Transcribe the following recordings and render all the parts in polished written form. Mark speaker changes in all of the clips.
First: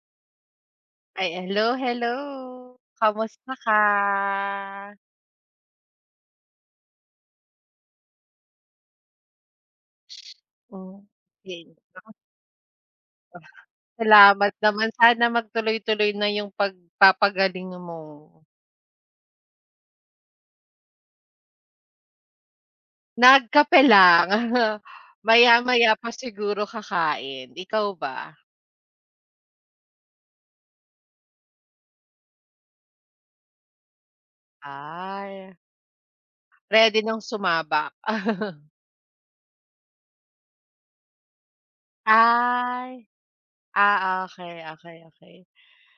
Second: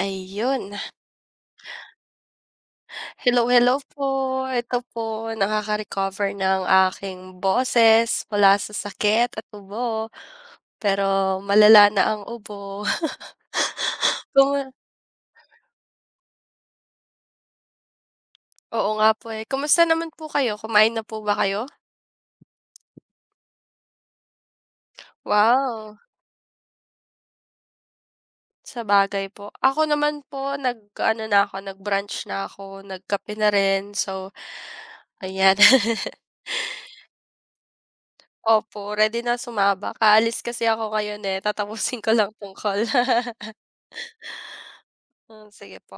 Speaker 1: Ayun.
Speaker 2: Ay, hello, hello.
Speaker 1: Hello,
Speaker 2: Kamusta ka?
Speaker 1: hello po. Ito po, nakaka-recover ng aking boses mula sa sakit at ubo,
Speaker 2: Oh,
Speaker 1: pero
Speaker 2: okay.
Speaker 1: malala na ang ubo.
Speaker 2: Salamat
Speaker 1: Kumu
Speaker 2: naman. Sana magtuloy-tuloy na yung pagpapagaling mo.
Speaker 1: Oo nga po, eh. Kumusta naman po kayo, kumain na po ba kayo?
Speaker 2: Nagkape lang. Maya-maya
Speaker 1: Wow,
Speaker 2: pa siguro kakain. Ikaw ba?
Speaker 1: sa bagay po. Ako naman po nag-ano na ako, nag-brunch na ako, nagkape na rin. So,
Speaker 2: Ay,
Speaker 1: ayan.
Speaker 2: ready ng sumabak.
Speaker 1: Opo, ready na sumaba Aalis kasi ako ngayon, eh, tatapusin ko lang 'tong call.
Speaker 2: Ay. Ah, okay, okay. Okey.
Speaker 1: Hmm, sige po.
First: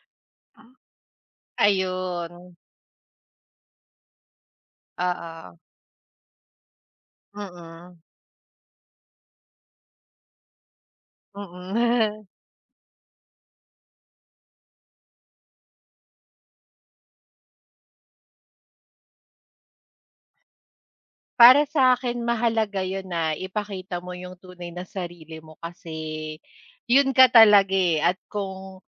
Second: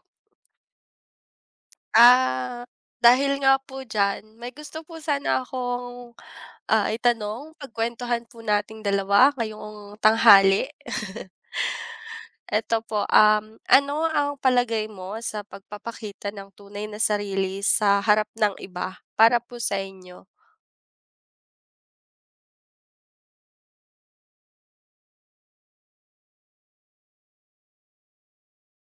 Speaker 2: Ayun,
Speaker 1: Ah, dahil nga po diyan, may gusto po sana
Speaker 2: oo.
Speaker 1: akong, itanong,
Speaker 2: Mm,
Speaker 1: pagkuwentuhan po nating dalawa ngayong tanghali.
Speaker 2: mm.
Speaker 1: Eto po, ano ang palagay mo sa pagpapakita ng tunay na sarili sa harap ng iba para po sa inyo?
Speaker 2: Para sa akin mahalaga yun na ipakita mo yung tunay na sarili mo, kasi yun ka talaga, eh, at kung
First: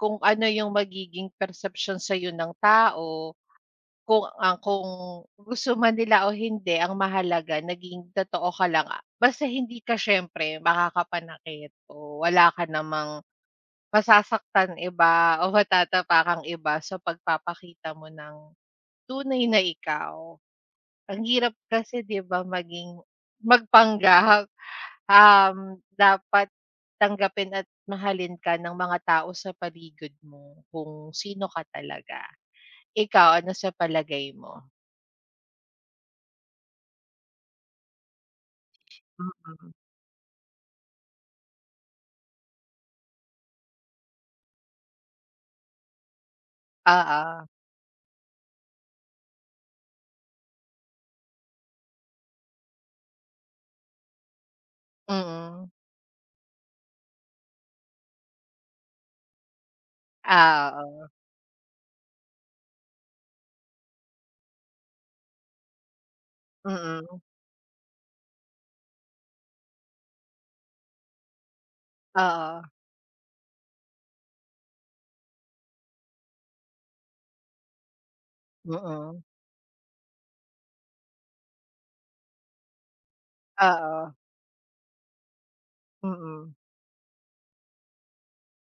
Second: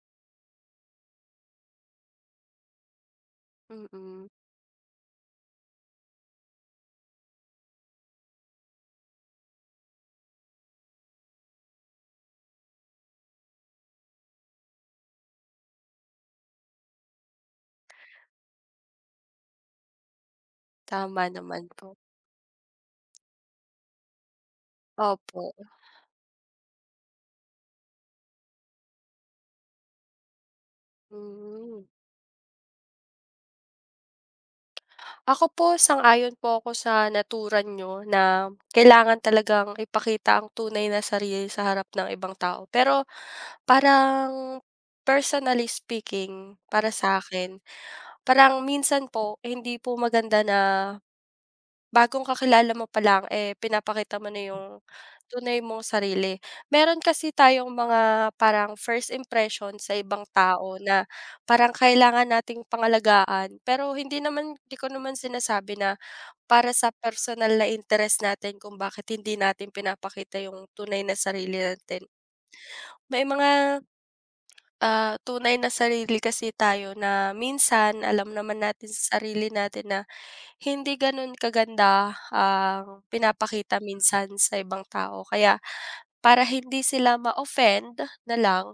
Speaker 2: kung ano yung magiging perception sa'yo ng tao, kung
Speaker 1: Mm,
Speaker 2: ang kung gusto man nila o hindi, ang mahalaga naging totoo ka lang, basta hindi ka siyempre makakapanakit o wala ka namang masasaktan iba o matatapakang iba sa pagpapakita mo ng tunay na ikaw. Ang
Speaker 1: tama
Speaker 2: hirap
Speaker 1: naman po.
Speaker 2: kasi, 'di ba, maging magpanggap.
Speaker 1: Opo,
Speaker 2: Dapat tanggapin at mahalin ka ng mga tao sa paligid mo kung sino ka
Speaker 1: hmm.
Speaker 2: talaga. Ikaw, ano sa palagay mo?
Speaker 1: Ako po, sang-ayon po ako sa naturan nyo na kailangan
Speaker 2: Mm.
Speaker 1: talagang ipakita ang tunay na sarili sa harap ng ibang tao. Pero parang personally speaking, para sa
Speaker 2: Oo,
Speaker 1: akin parang minsan po hindi po maganda na bagong kakilala mo pa lang, eh, pinapakita mo na yung tunay
Speaker 2: mm.
Speaker 1: mong sarili. Meron kasi tayong mga parang first impression sa ibang tao
Speaker 2: Ah,
Speaker 1: na
Speaker 2: oo,
Speaker 1: parang kailangan nating pangalagaan. Pero hindi naman di ko naman sinasabi na para sa
Speaker 2: mm.
Speaker 1: personal na interest natin kung bakit hindi natin pinapakita yung tunay na sarili natin.
Speaker 2: Oo,
Speaker 1: May mga ah, tunay na sarili kasi tayo na minsan alam naman natin sa
Speaker 2: mm,
Speaker 1: sarili natin na hindi ganun kaganda ang pinapakita
Speaker 2: Oo,
Speaker 1: minsan sa ibang tao. Kaya para
Speaker 2: mm,
Speaker 1: hindi sila ma-offend na lang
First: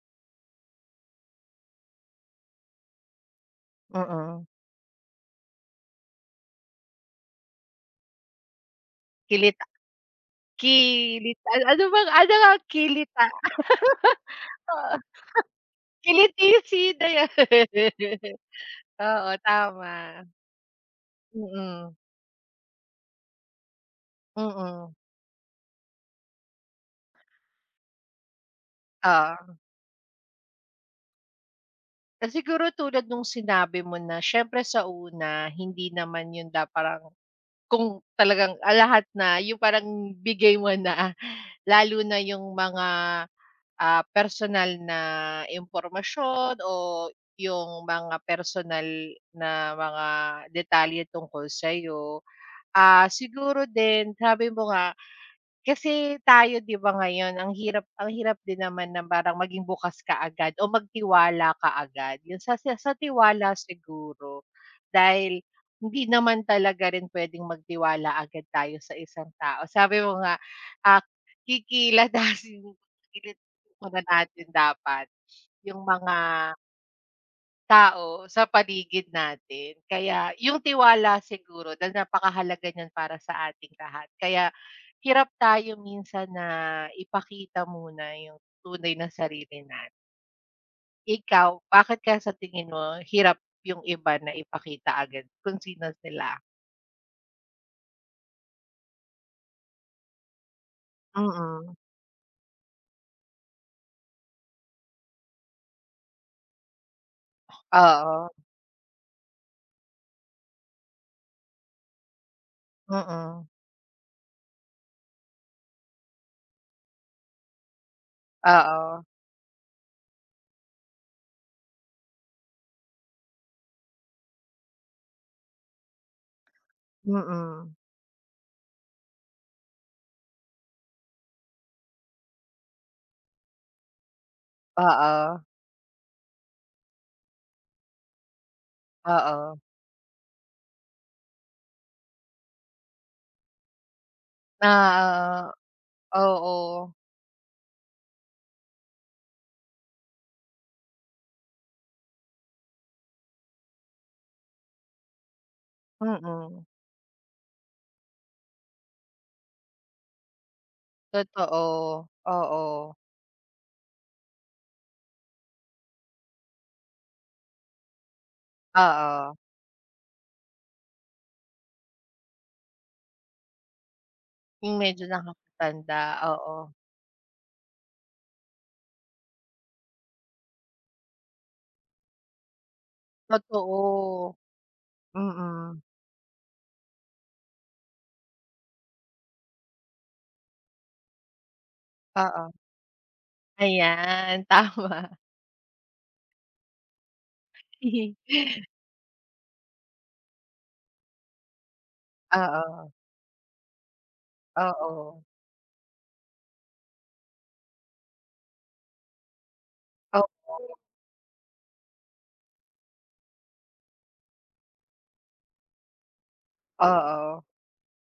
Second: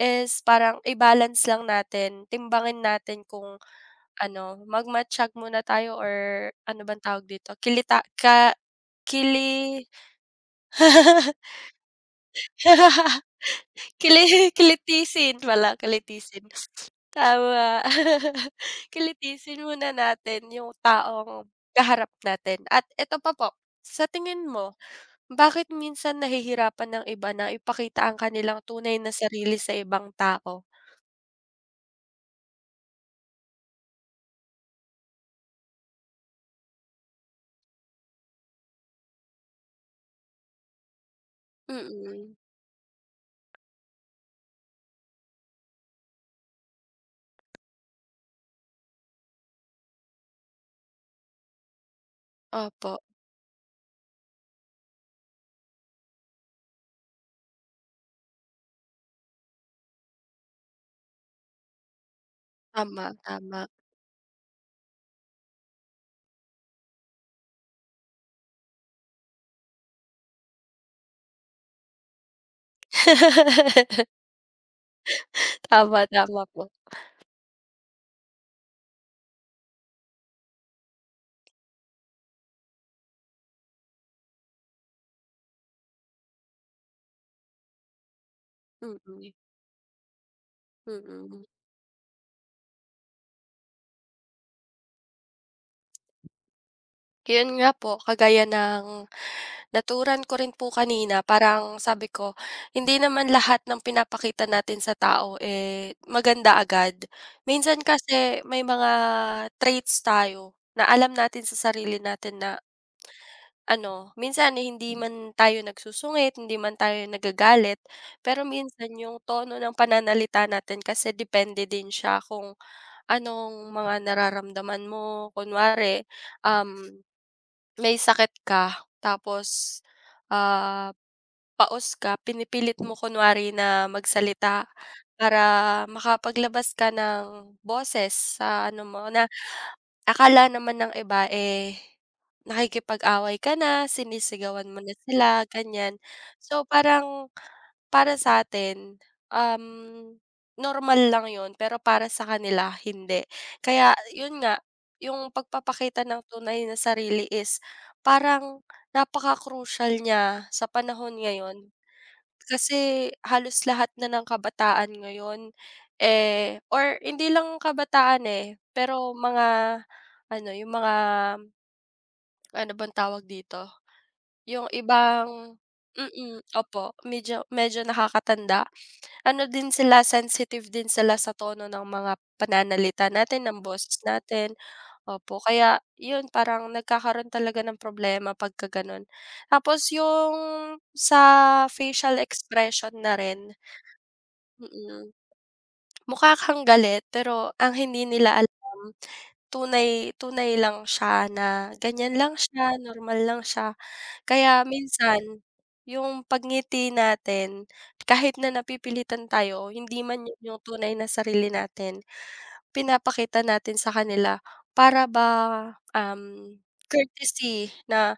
Speaker 1: is parang i-balance lang natin, timbangin natin kung
Speaker 2: mm.
Speaker 1: ano, magmatiyag muna tayo or ano bang tawag dito, kilita ka
Speaker 2: Kilita,
Speaker 1: kili
Speaker 2: kilita, ano bang ano nga kilita?
Speaker 1: kilitisin pala, kilitisin.
Speaker 2: Kilikisida yan.
Speaker 1: Tama.
Speaker 2: Oo,
Speaker 1: Kilitisin muna
Speaker 2: tama.
Speaker 1: natin yung taong
Speaker 2: Mm,
Speaker 1: kaharap natin at eto pa po, sa tingin mo,
Speaker 2: mm,
Speaker 1: bakit minsan nahihirapan ng iba na ipakita ang kanilang tunay na
Speaker 2: oo.
Speaker 1: sarili sa ibang tao?
Speaker 2: At siguro tulad nung sinabi mo na siyempre sa una hindi naman yun, parang kung talagang, lahat na yung parang bigay mo na, lalo na
Speaker 1: Mm,
Speaker 2: yung mga, personal na impormasyon o yung mga personal na mga detalye tungkol sa'yo.
Speaker 1: opo.
Speaker 2: Ah, siguro din, sabi mo nga. Kasi tayo, 'di ba, ngayon ang hirap, ang hirap din naman na parang maging bukas ka agad o magtiwala ka agad, yun sa
Speaker 1: Tama,
Speaker 2: tiwala
Speaker 1: tama.
Speaker 2: siguro, dahil hindi naman talaga rin puwedeng magtiwala agad tayo sa isang tao. Sabi mo nga, ah, kikilandasin kilit muna natin dapat yung
Speaker 1: Tama,
Speaker 2: mga
Speaker 1: tama po.
Speaker 2: tao sa paligid natin. Kaya yung tiwala siguro, dahil napakahalaga niyan para sa ating lahat. Kaya hirap tayo minsan na ipakita muna yung tunay na
Speaker 1: Mm,
Speaker 2: sarili natin.
Speaker 1: mm.
Speaker 2: Ikaw, bakit kaya sa tingin mo hirap yung iba na ipakita agad kung sino sila?
Speaker 1: Yun nga po, kagaya ng naturan ko rin po kanina
Speaker 2: Mm.
Speaker 1: parang sabi ko, hindi naman lahat ng pinapakita natin sa tao, eh, maganda agad. Minsan
Speaker 2: Oo.
Speaker 1: kasi may mga traits tayo na alam natin sa sarili natin na
Speaker 2: Mm.
Speaker 1: ano, minsan eh, hindi man tayo nagsusungit, hindi man tayo nagagalit, pero minsan
Speaker 2: Oo.
Speaker 1: yung tono ng pananalita natin kasi depende din siya kung anong mga nararamdaman mo. Kunwari, um
Speaker 2: Mm.
Speaker 1: may sakit ka tapos, ah, paos ka pinipilit mo kunwari na magsalita
Speaker 2: Oo,
Speaker 1: para makapaglabas ka ng boses sa ano mo na
Speaker 2: oo.
Speaker 1: akala naman ng iba, eh, nakikipag-away ka na, sinisigawan mo na sila,
Speaker 2: Na
Speaker 1: ganyan. So,
Speaker 2: Oo.
Speaker 1: parang para sa'tin, um, normal lang 'yun pero para sa kanila hindi. Kaya 'yun nga, yung pagpapakita ng
Speaker 2: Mm.
Speaker 1: tunay na sarili is parang napaka-crucial niya sa panahon ngayon.
Speaker 2: Totoo, oo.
Speaker 1: Kasi halos lahat na ng kabataan ngayon, eh, or hindi lang kabataan, eh, pero
Speaker 2: Oo.
Speaker 1: mga ano, yung mga ano bang tawag dito, yung
Speaker 2: Yung medyo
Speaker 1: ibang
Speaker 2: nakakatanda,
Speaker 1: mm,
Speaker 2: oo.
Speaker 1: opo medyo medyo nakakatanda. Ano din sila, sensitive din sila sa tono ng mga pananalita natin, ng boses
Speaker 2: Totoo,
Speaker 1: natin, opo. Kaya
Speaker 2: mm,
Speaker 1: yun, parang nagkakaroon talaga ng problema pagka gano'n. Tapos yung sa facial
Speaker 2: oo.
Speaker 1: expression na rin,
Speaker 2: Ayan, tama.
Speaker 1: mm. Mukha kang galit, pero ang hindi nila alam, tunay tunay lang siya na ganyan lang siya,
Speaker 2: Oo,
Speaker 1: normal lang siya. Kaya minsan,
Speaker 2: oo.
Speaker 1: yung pagngiti natin, kahit na napipilitan tayo o hindi man
Speaker 2: Oo,
Speaker 1: yun yung tunay na sarili natin, pinapakita natin sa kanila para ba, um,
Speaker 2: oo.
Speaker 1: courtesy na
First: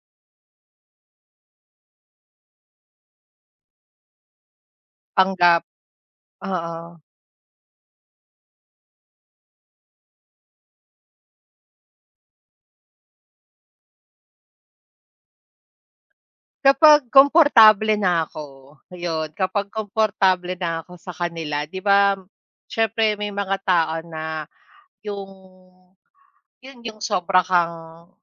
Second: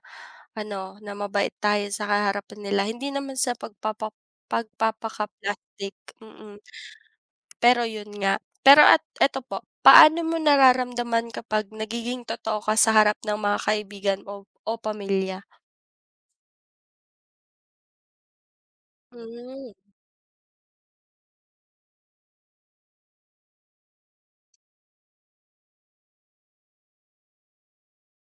Speaker 1: ano, na mabait tayo sa harapan nila. Hindi naman sa
Speaker 2: Tanggap,
Speaker 1: pagpapaka-plastic, mm.
Speaker 2: oo.
Speaker 1: Pero yun nga, pero at eto po, paano mo nararamdaman kapag nagiging totoo ka sa harap ng mga kaibigan o o pamilya?
Speaker 2: Kapag komportable na ako, yun, kapag
Speaker 1: Hmm,
Speaker 2: komportable na ako sa kanila, 'di ba, siyempre may mga tao na yung yung sobra kang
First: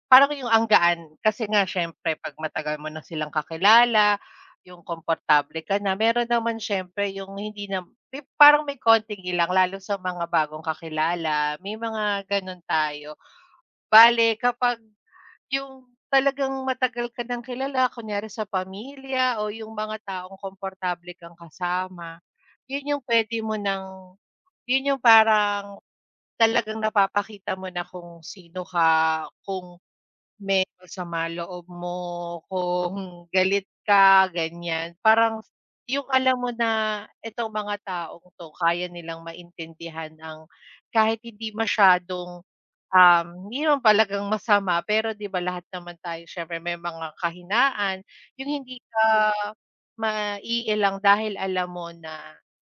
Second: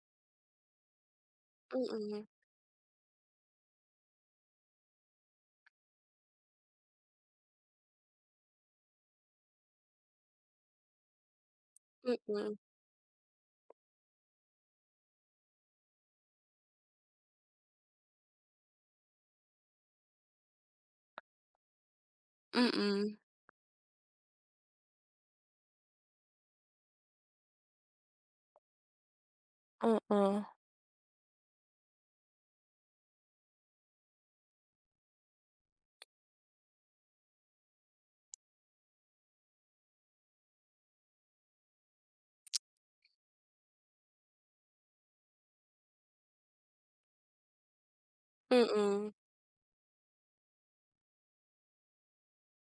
Speaker 2: parang yung ang gaan kasi, nga siyempre
Speaker 1: mm.
Speaker 2: 'pag matagal mo na silang kakilala, yung komportable ka na. Meron naman siyempre yung hindi na, may parang may konting ilang, lalo sa mga bagong kakilala, may mga
Speaker 1: Mm,
Speaker 2: gano'n tayo. Bale kapag yung talagang matagal ka ng kilala kunyari sa pamilya o yung mga taong komportable kang kasama, yun yung
Speaker 1: mm.
Speaker 2: puwede mo ng yun yung parang talagang napapakita mo na kung sino ka, kung
Speaker 1: Oo.
Speaker 2: may masama loob mo, kung galit ka, ganyan. Parang yung alam mo na itong mga taong 'to, kaya nilang maintindihan ang, kahit hindi masyadong Um, hindi naman palagang masama. Pero 'di ba, lahat naman tayo siyempre may mga kahinaan, yung hindi ka
Speaker 1: Mm.
Speaker 2: maiilang dahil alam mo na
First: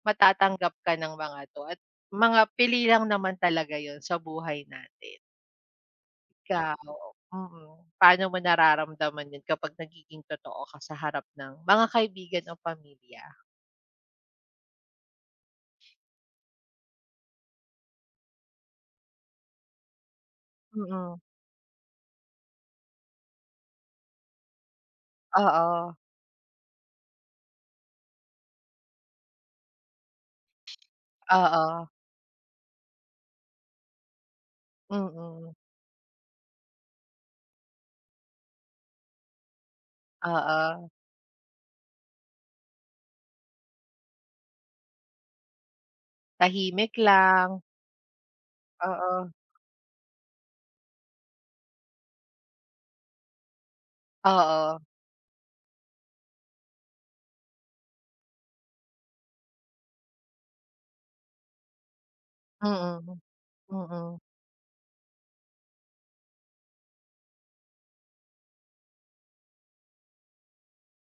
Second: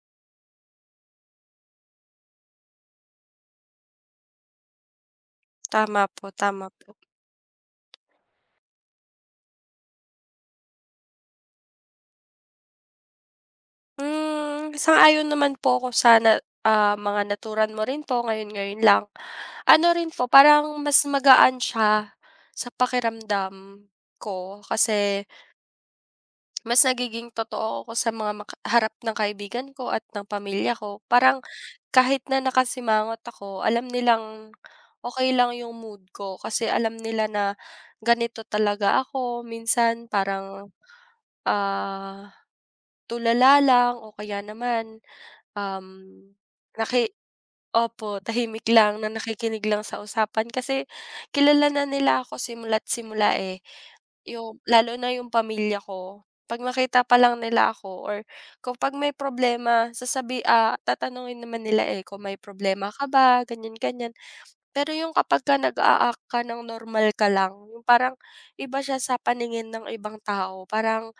Speaker 2: matatanggap ka ng mga 'to, at mga pili lang naman talaga yon sa buhay natin.
Speaker 1: Tama po, tama
Speaker 2: Ikaw,
Speaker 1: po.
Speaker 2: paano mo nararamdaman yun kapag nagiging totoo ka sa harap ng mga kaibigan o pamilya?
Speaker 1: Hmm, sang-ayon naman po ako sa ah, mga naturan mo rin po ngayon-ngayon lang. Ano rin po, parang mas
Speaker 2: Mm,
Speaker 1: magaan siya sa pakiramdam ko kasi
Speaker 2: oo,
Speaker 1: mas nagiging totoo ako sa mga maka harap ng kaibigan ko at ng pamilya ko. Parang
Speaker 2: oo,
Speaker 1: kahit na nakasimangot ako, alam nilang okay
Speaker 2: mm,
Speaker 1: lang yung mood ko kasi alam nila na ganito talaga ako. Minsan parang,
Speaker 2: oo,
Speaker 1: ah, tulala lang o kaya naman, um,
Speaker 2: tahimik
Speaker 1: naki
Speaker 2: lang,
Speaker 1: opo, tahimik lang na
Speaker 2: oo,
Speaker 1: nakikinig lang sa usapan kasi kilala na nila ako simula't simula, eh. Yung
Speaker 2: oo.
Speaker 1: lalo na yung pamilya ko, 'pag nakita pa lang nila ako or kapag may problema sasabi ah, tatanungin naman nila, eh, kung may problema ka
Speaker 2: Mm,
Speaker 1: ba, ganyan, ganyan.
Speaker 2: mm.
Speaker 1: Pero yung kapagka nag-a-act ka ng normal ka lang, yung parang iba siya sa paningin ng ibang tao, parang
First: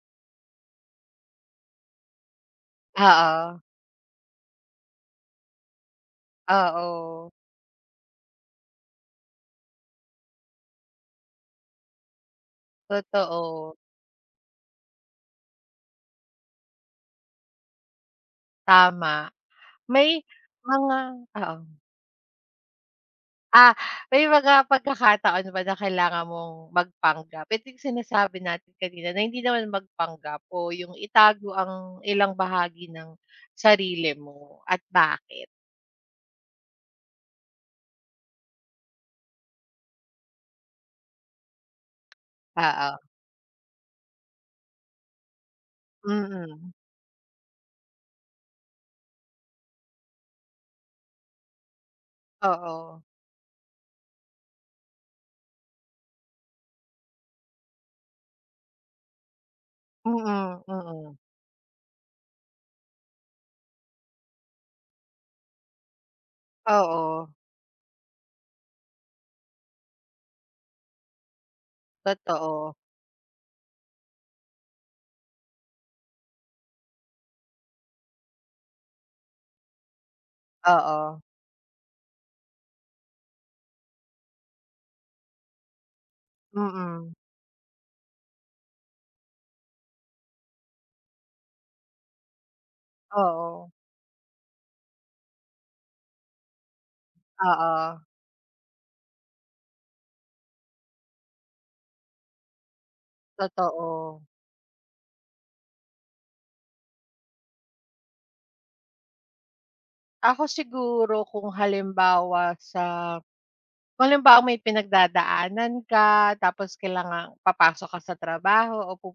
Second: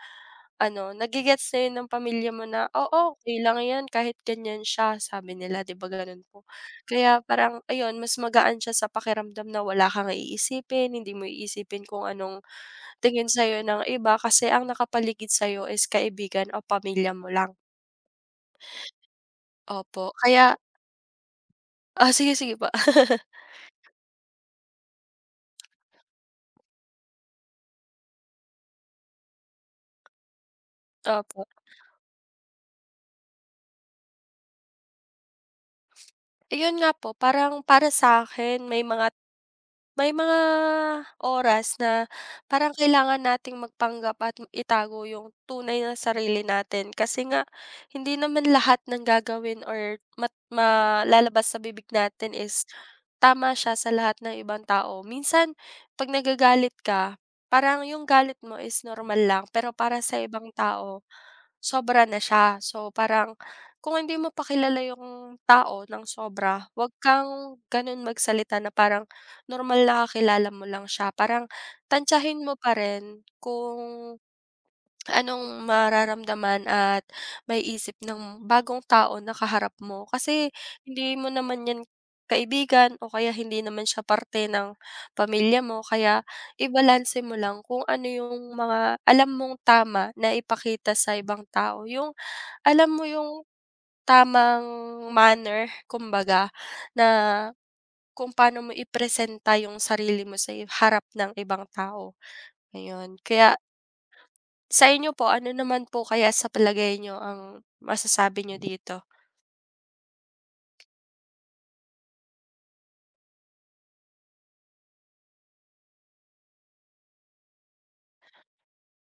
Speaker 1: ano, gets na yun ng pamilya mo na, "Oo, okey lang
Speaker 2: Oo,
Speaker 1: 'yan kahit ganyan siya," sabi nila, 'di ba gano'n po. Kaya
Speaker 2: oo,
Speaker 1: parang ayun, mas magaan siya sa pakiramdam na wala kang iisipin, hindi mo iisipin kung anong tingin sa'yo
Speaker 2: totoo,
Speaker 1: ng iba kasi ang nakapaligid sa'yo is kaibigan o pamilya mo lang.
Speaker 2: tama.
Speaker 1: Opo,
Speaker 2: May
Speaker 1: kaya
Speaker 2: mga Oo.
Speaker 1: ah sige, sige po.
Speaker 2: Ah, may mga pagkakataon ba na kailangan mong magpanggap? Ito yung sinasabi natin kanina, na hindi naman magpanggap o yung
Speaker 1: Opo.
Speaker 2: itago ang ilang bahagi ng sarili mo, at bakit?
Speaker 1: Ayun nga po, parang para sa akin may mga oras na parang
Speaker 2: Oo,
Speaker 1: kailangan nating magpanggap at itago yung tunay na sarili
Speaker 2: mm.
Speaker 1: natin. Kasi nga hindi naman lahat ng gagawin or mat malalabas sa bibig natin is
Speaker 2: Oo,
Speaker 1: tama siya sa lahat ng ibang tao. Minsan 'pag nagagalit ka, parang yung galit mo is normal lang, pero para sa
Speaker 2: mm,
Speaker 1: ibang tao,
Speaker 2: mm.
Speaker 1: sobra na siya. So, parang kung hindi mo pa kilala yung tao ng sobra, huwag
Speaker 2: Oo,
Speaker 1: kang gano'n magsalita na parang normal na kakilala mo lang siya. Parang tantyahin mo
Speaker 2: totoo.
Speaker 1: pa rin kung anong mararamdaman at may isip ng bagong tao na kaharap mo. Kasi hindi
Speaker 2: Oo,
Speaker 1: mo naman 'yan kaibigan o kaya hindi naman siya parte ng pamilya mo. Kaya
Speaker 2: mm.
Speaker 1: ibalanse mo lang kung ano yung mga alam mong tama na ipakita sa ibang tao. Yung alam mo yung
Speaker 2: Oo,
Speaker 1: tamang manner kumbaga na
Speaker 2: oo,
Speaker 1: kung paano mo ipresenta yung sarili mo sa i- harap ng ibang tao, ayun. Kaya
Speaker 2: totoo.
Speaker 1: sa inyo po, ano naman po kaya sa palagay nyo ang masasabi nyo dito?
Speaker 2: Ako siguro, kung halimbawa may pinagdadaanan ka, tapos kailangan papasok ka sa trabaho o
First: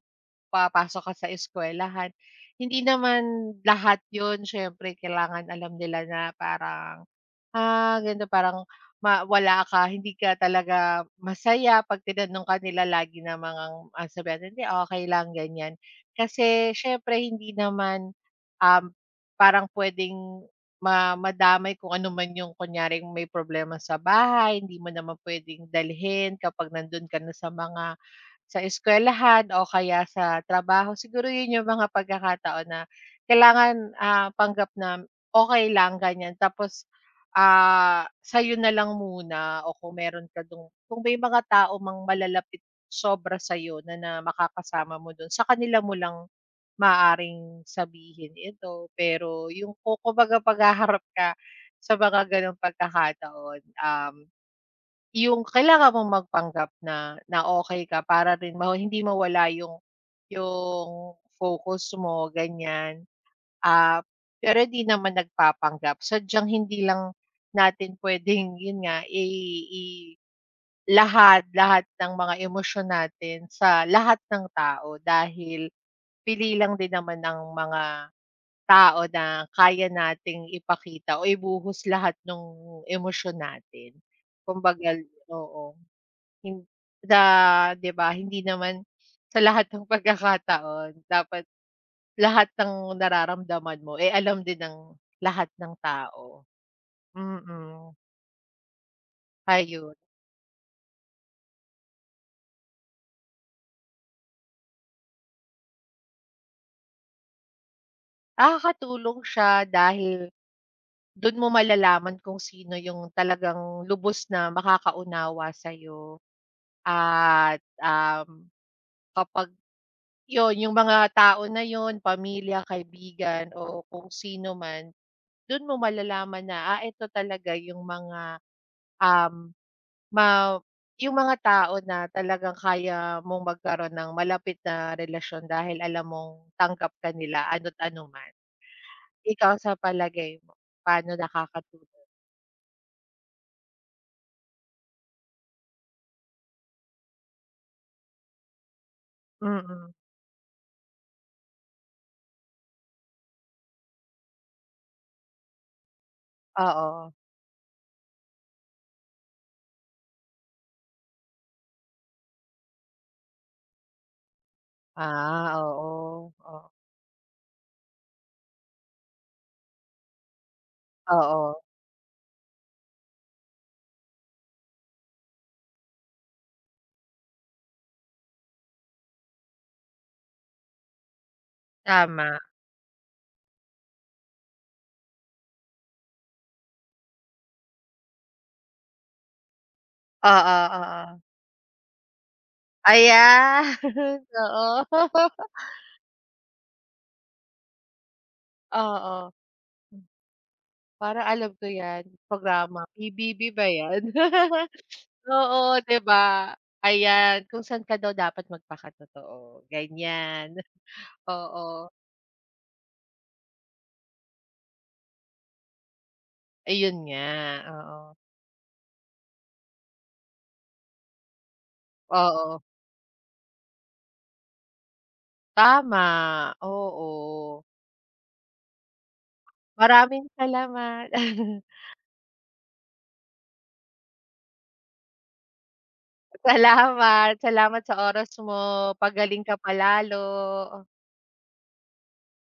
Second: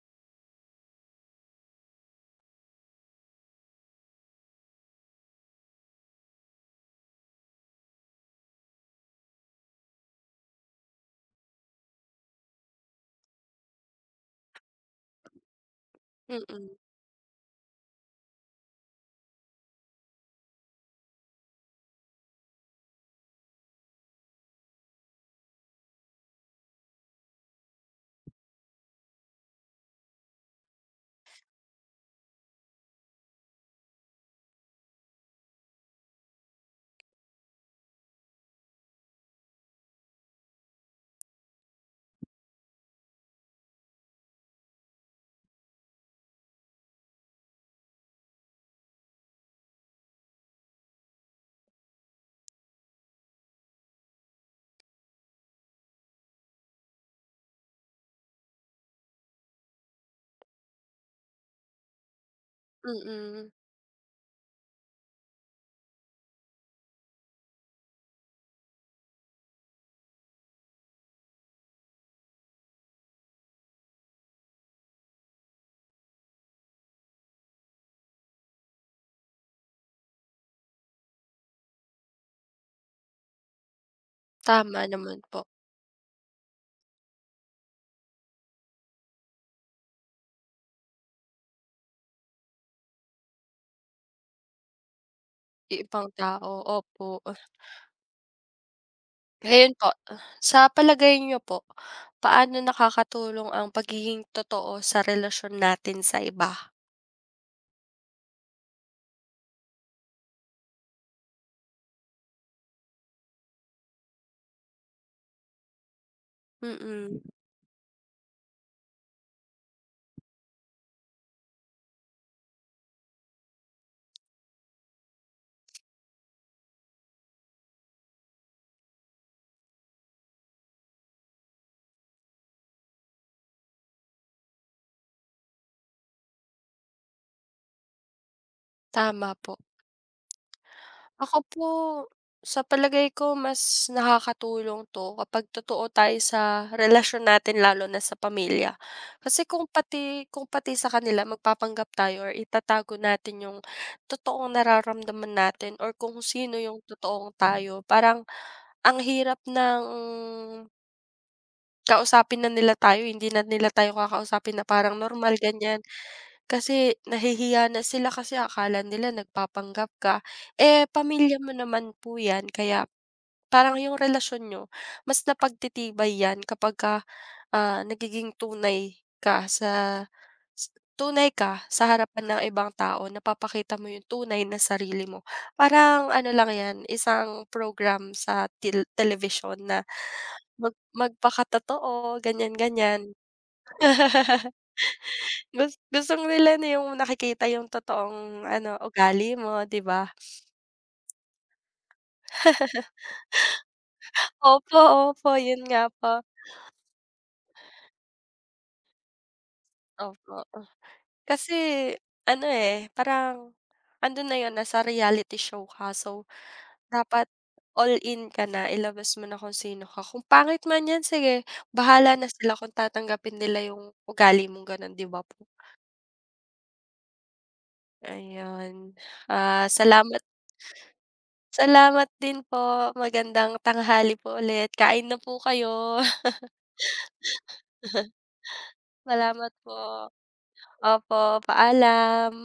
Speaker 2: papasok ka sa eskuwelahan, hindi naman lahat 'yun siyempre kailangan alam nila, na parang, ganito parang wala ka, hindi ka talaga masaya 'pag tinanong ka nila lagi, na mga ang sabihan, "Hindi, okay lang," ganyan.
Speaker 1: Mm,
Speaker 2: Kasi syempre hindi naman, um, parang puwedeng madamay kung ano man yung kunyaring may problema sa bahay, hindi mo naman puwedeng dalhin kapag nandun ka na sa eskwelahan o kaya sa trabaho. Siguro yun yung mga pagkakataon na kailangan, tanggap na okey lang, ganyan. Tapos sa'yo na lang muna, o kung meron ka dung kung may mga tao mang malalapit sobra sa'yo, na na makakasama mo dun, sa kanila mo lang maaaring sabihin ito. Pero yung kumbaga paghaharap ka sa mga gano'ng pagkakataon, yung kailangan mong magpanggap na na okay ka para rin, hindi mawala yung focus mo, ganyan.
Speaker 1: mm.
Speaker 2: Ah, pero di naman nagpapanggap, sadyang hindi lang natin puwedeng yun nga i lahat lahat ng mga emosyon natin sa lahat ng tao, dahil pili lang din naman ng mga tao na kaya nating ipakita o ibuhos lahat ng emosyon natin.
Speaker 1: Tama
Speaker 2: Kumbaga,
Speaker 1: naman po,
Speaker 2: oo. Hin na 'di ba, hindi naman sa lahat ng pagkakataon dapat lahat ng nararamdaman mo, eh, alam din ng lahat ng
Speaker 1: ibang
Speaker 2: tao.
Speaker 1: tao, opo.
Speaker 2: Mm,
Speaker 1: Ngayon po,
Speaker 2: ayun.
Speaker 1: sa palagay nyo po, paano nakakatulong ang pagiging totoo sa relasyon natin sa iba?
Speaker 2: Nakakatulong siya, dahil dun mo malalaman kung sino yung talagang lubos na makakaunawa sa'yo,
Speaker 1: Mm,
Speaker 2: at, kapag yun, yung mga tao na yun, pamilya, kaibigan o kung sino man, dun mo malalaman na, ito talaga yung mga, um, ma yung mga tao na talagang kaya mong magkaroon ng malapit na relasyon, dahil alam mong tanggap ka nila ano't ano man.
Speaker 1: tama
Speaker 2: Ikaw
Speaker 1: po.
Speaker 2: sa palagay mo, paano
Speaker 1: Ako po,
Speaker 2: nakakatulong?
Speaker 1: sa palagay ko mas nakakatulong 'to kapag totoo tayo sa relasyon natin lalo na sa pamilya. Kasi kung
Speaker 2: Mm,
Speaker 1: pati kung pati sa kanila magpapanggap tayo or itatago natin yung totoong nararamdaman natin or kung sino yung
Speaker 2: oo.
Speaker 1: totoong tayo, parang ang hirap ng kausapin na nila tayo, hindi na nila tayo kakausapin na parang normal,
Speaker 2: Ah,
Speaker 1: ganyan.
Speaker 2: oo, oo,
Speaker 1: Kasi nahihiya na sila kasi akala nila nagpapanggap ka. Eh, pamilya
Speaker 2: oo,
Speaker 1: mo naman po 'yan kaya parang yung relasyon niyo mas napagtitibay 'yan kapag ka ah, nagiging tunay ka sa s tunay ka sa harapan
Speaker 2: tama.
Speaker 1: ng ibang tao, napapakita mo yung tunay na sarili mo. Parang ano lang 'yan, isang program sa telebisyon na
Speaker 2: Oo, oo.
Speaker 1: magpakatotoo, ganyan-ganyan.
Speaker 2: Ayan, oo.
Speaker 1: Gusto nila na yung nakikita yung totoong ano,
Speaker 2: Oo.
Speaker 1: ugali mo, 'di ba?
Speaker 2: Para alam ko yan, programa, PBB ba yan?
Speaker 1: Opo, opo, yun
Speaker 2: Oo,
Speaker 1: nga
Speaker 2: 'di
Speaker 1: po.
Speaker 2: ba? Ayan, kung saan ka daw dapat magpakatotoo,
Speaker 1: Opo.
Speaker 2: ganyan.
Speaker 1: Kasi
Speaker 2: Oo,
Speaker 1: ano, eh, parang andun na yun, nasa reality show ka. So,
Speaker 2: ayun nga,
Speaker 1: dapat all
Speaker 2: oo.
Speaker 1: in ka na, ilabas mo na kung sino ka. Kung pangit man yan, sige, bahala na sila
Speaker 2: Oo,
Speaker 1: kung tatanggapin nila yung ugali mong ganun, 'di ba po?
Speaker 2: tama, oo.
Speaker 1: Ayun. Ah, salamat
Speaker 2: Maraming salamat.
Speaker 1: salamat din po. Magandang tanghali po ulit. Kain na po kayo.
Speaker 2: Salamat, salamat sa oras mo, pagaling
Speaker 1: Salamat
Speaker 2: ka
Speaker 1: po.
Speaker 2: palalo.
Speaker 1: Opo, paalam.